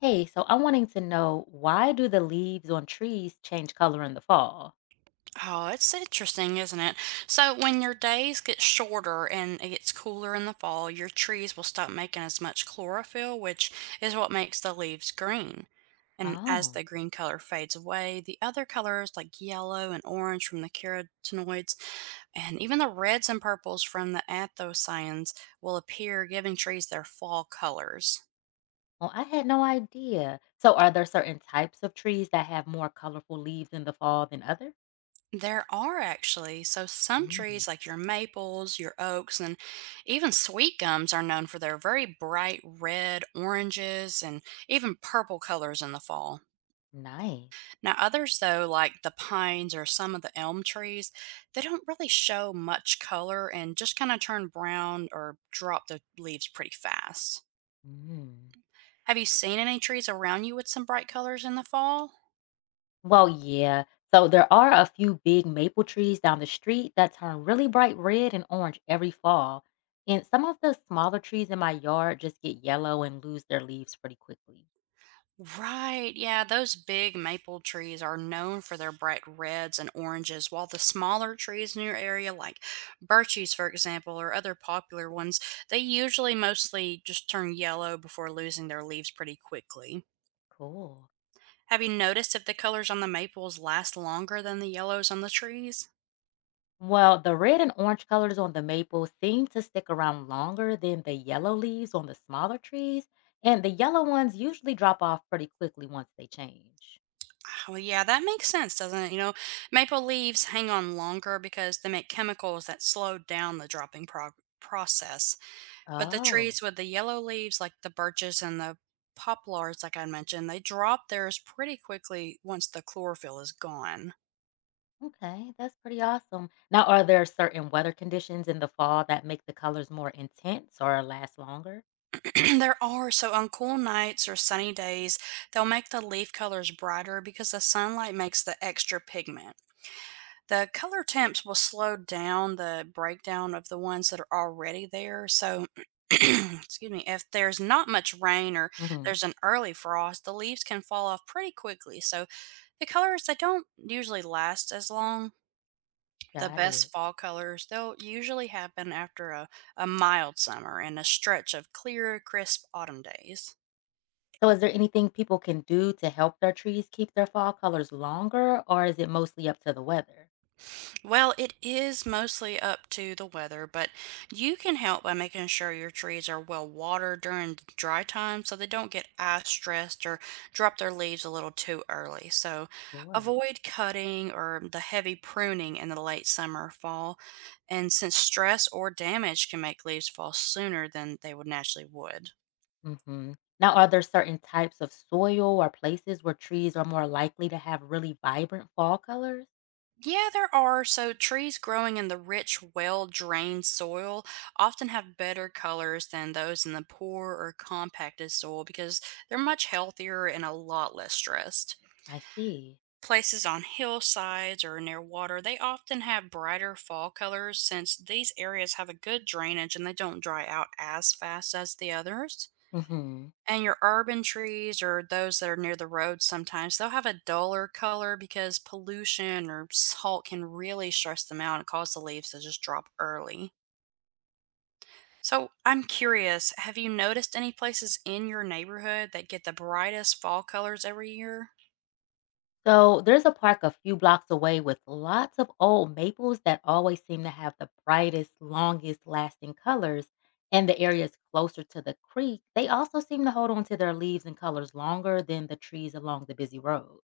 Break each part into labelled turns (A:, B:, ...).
A: Hey, so I'm wanting to know, why do the leaves on trees change color in the fall?
B: Oh, it's interesting, isn't it? So, when your days get shorter and it gets cooler in the fall, your trees will stop making as much chlorophyll, which is what makes the leaves green. And as
A: Oh.
B: the green color fades away, the other colors like yellow and orange from the carotenoids and even the reds and purples from the anthocyanins will appear, giving trees their fall colors.
A: Well, I had no idea. So are there certain types of trees that have more colorful leaves in the fall than others?
B: There are actually. So some
A: Mm.
B: trees like your maples, your oaks, and even sweet gums are known for their very bright red, oranges, and even purple colors in the fall.
A: Nice.
B: Now others though, like the pines or some of the elm trees, they don't really show much color and just kind of turn brown or drop the leaves pretty fast.
A: Mm.
B: Have you seen any trees around you with some bright colors in the fall?
A: Well, yeah. So there are a few big maple trees down the street that turn really bright red and orange every fall. And some of the smaller trees in my yard just get yellow and lose their leaves pretty quickly.
B: Right. Yeah, those big maple trees are known for their bright reds and oranges, while the smaller trees in your area, like birches, for example, or other popular ones, they usually mostly just turn yellow before losing their leaves pretty quickly.
A: Cool.
B: Have you noticed if the colors on the maples last longer than the yellows on the trees?
A: Well, the red and orange colors on the maple seem to stick around longer than the yellow leaves on the smaller trees, and the yellow ones usually drop off pretty quickly once they change.
B: Oh, yeah, that makes sense, doesn't it? Maple leaves hang on longer because they make chemicals that slow down the process. But the
A: Oh,
B: trees with the yellow leaves, like the birches and the poplars, like I mentioned, they drop theirs pretty quickly once the chlorophyll is gone.
A: okay. That's pretty awesome. Now, are there certain weather conditions in the fall that make the colors more intense or last longer?
B: There are, so on cool nights or sunny days, they'll make the leaf colors brighter because the sunlight makes the extra pigment. The color temps will slow down the breakdown of the ones that are already there. So, excuse me, if there's not much rain or
A: Hmm.
B: there's an early frost, the leaves can fall off pretty quickly. So, the colors they don't usually last as long. The
A: Got
B: best
A: it.
B: fall colors they'll usually happen after a mild summer and a stretch of clear, crisp autumn days.
A: So, is there anything people can do to help their trees keep their fall colors longer, or is it mostly up to the weather?
B: Well, it is mostly up to the weather, but you can help by making sure your trees are well watered during the dry time so they don't get ice stressed or drop their leaves a little too early. So
A: Sure.
B: avoid cutting or the heavy pruning in the late summer, or fall. And since stress or damage can make leaves fall sooner than they would naturally would.
A: Mhm. Now, are there certain types of soil or places where trees are more likely to have really vibrant fall colors?
B: Yeah, there are. So, trees growing in the rich, well drained soil often have better colors than those in the poor or compacted soil because they're much healthier and a lot less stressed.
A: I see.
B: Places on hillsides or near water, they often have brighter fall colors since these areas have a good drainage and they don't dry out as fast as the others.
A: Hmm.
B: And your urban trees or those that are near the road sometimes, they'll have a duller color because pollution or salt can really stress them out and cause the leaves to just drop early. So I'm curious, have you noticed any places in your neighborhood that get the brightest fall colors every year?
A: So, there's a park a few blocks away with lots of old maples that always seem to have the brightest, longest lasting colors. And the areas closer to the creek, they also seem to hold on to their leaves and colors longer than the trees along the busy road.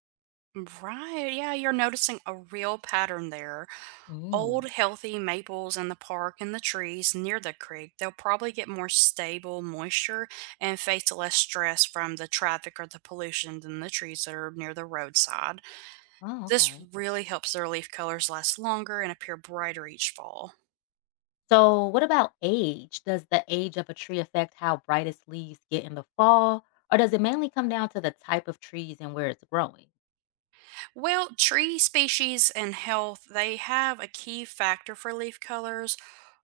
B: Right. Yeah, you're noticing a real pattern there.
A: Mm.
B: Old, healthy maples in the park and the trees near the creek, they'll probably get more stable moisture and face less stress from the traffic or the pollution than the trees that are near the roadside.
A: Oh,
B: This
A: okay.
B: really helps their leaf colors last longer and appear brighter each fall.
A: So, what about age? Does the age of a tree affect how bright its leaves get in the fall, or does it mainly come down to the type of trees and where it's growing?
B: Well, tree species and health, they have a key factor for leaf colors,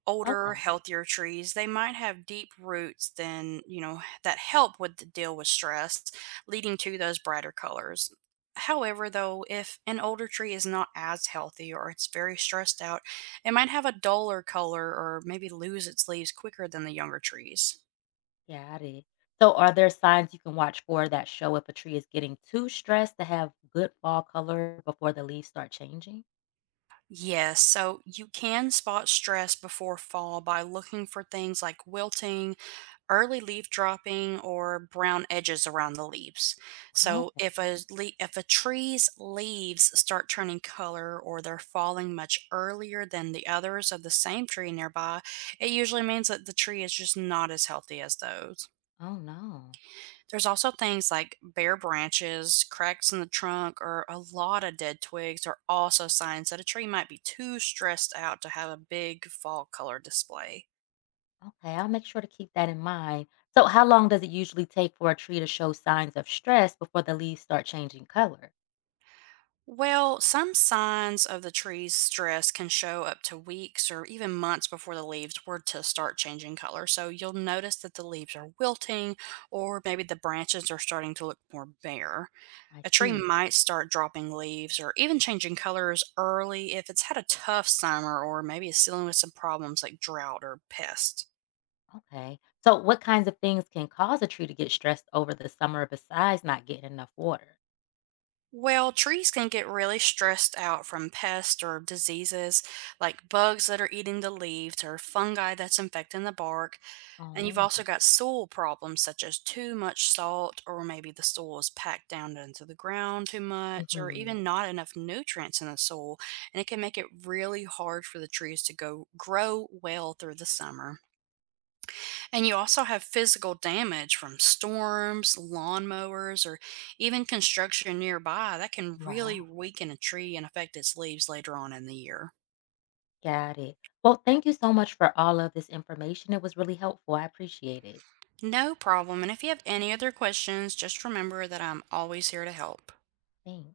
B: older,
A: Okay,
B: healthier trees, they might have deep roots than, that help with the deal with stress, leading to those brighter colors. However, though, if an older tree is not as healthy or it's very stressed out, it might have a duller color or maybe lose its leaves quicker than the younger trees.
A: got it. So, are there signs you can watch for that show if a tree is getting too stressed to have good fall color before the leaves start changing?
B: Yes, so you can spot stress before fall by looking for things like wilting, early leaf dropping or brown edges around the leaves. So
A: Okay.
B: if a tree's leaves start turning color or they're falling much earlier than the others of the same tree nearby, it usually means that the tree is just not as healthy as those.
A: Oh no.
B: There's also things like bare branches, cracks in the trunk, or a lot of dead twigs are also signs that a tree might be too stressed out to have a big fall color display.
A: Okay, I'll make sure to keep that in mind. So, how long does it usually take for a tree to show signs of stress before the leaves start changing color?
B: Well, some signs of the tree's stress can show up to weeks or even months before the leaves were to start changing color. So you'll notice that the leaves are wilting or maybe the branches are starting to look more bare.
A: I
B: A tree
A: see.
B: might start dropping leaves or even changing colors early if it's had a tough summer or maybe it's dealing with some problems like drought or pests.
A: Okay. So, what kinds of things can cause a tree to get stressed over the summer besides not getting enough water?
B: Well, trees can get really stressed out from pests or diseases like bugs that are eating the leaves or fungi that's infecting the bark. And you've
A: Oh.
B: also got soil problems such as too much salt, or maybe the soil is packed down into the ground too much, or
A: Hmm.
B: even not enough nutrients in the soil. And it can make it really hard for the trees to go grow well through the summer. And you also have physical damage from storms, lawnmowers, or even construction nearby that can
A: Wow.
B: really weaken a tree and affect its leaves later on in the year.
A: Got it. Well, thank you so much for all of this information. It was really helpful. I appreciate it.
B: No problem. And if you have any other questions, just remember that I'm always here to help.
A: Thanks.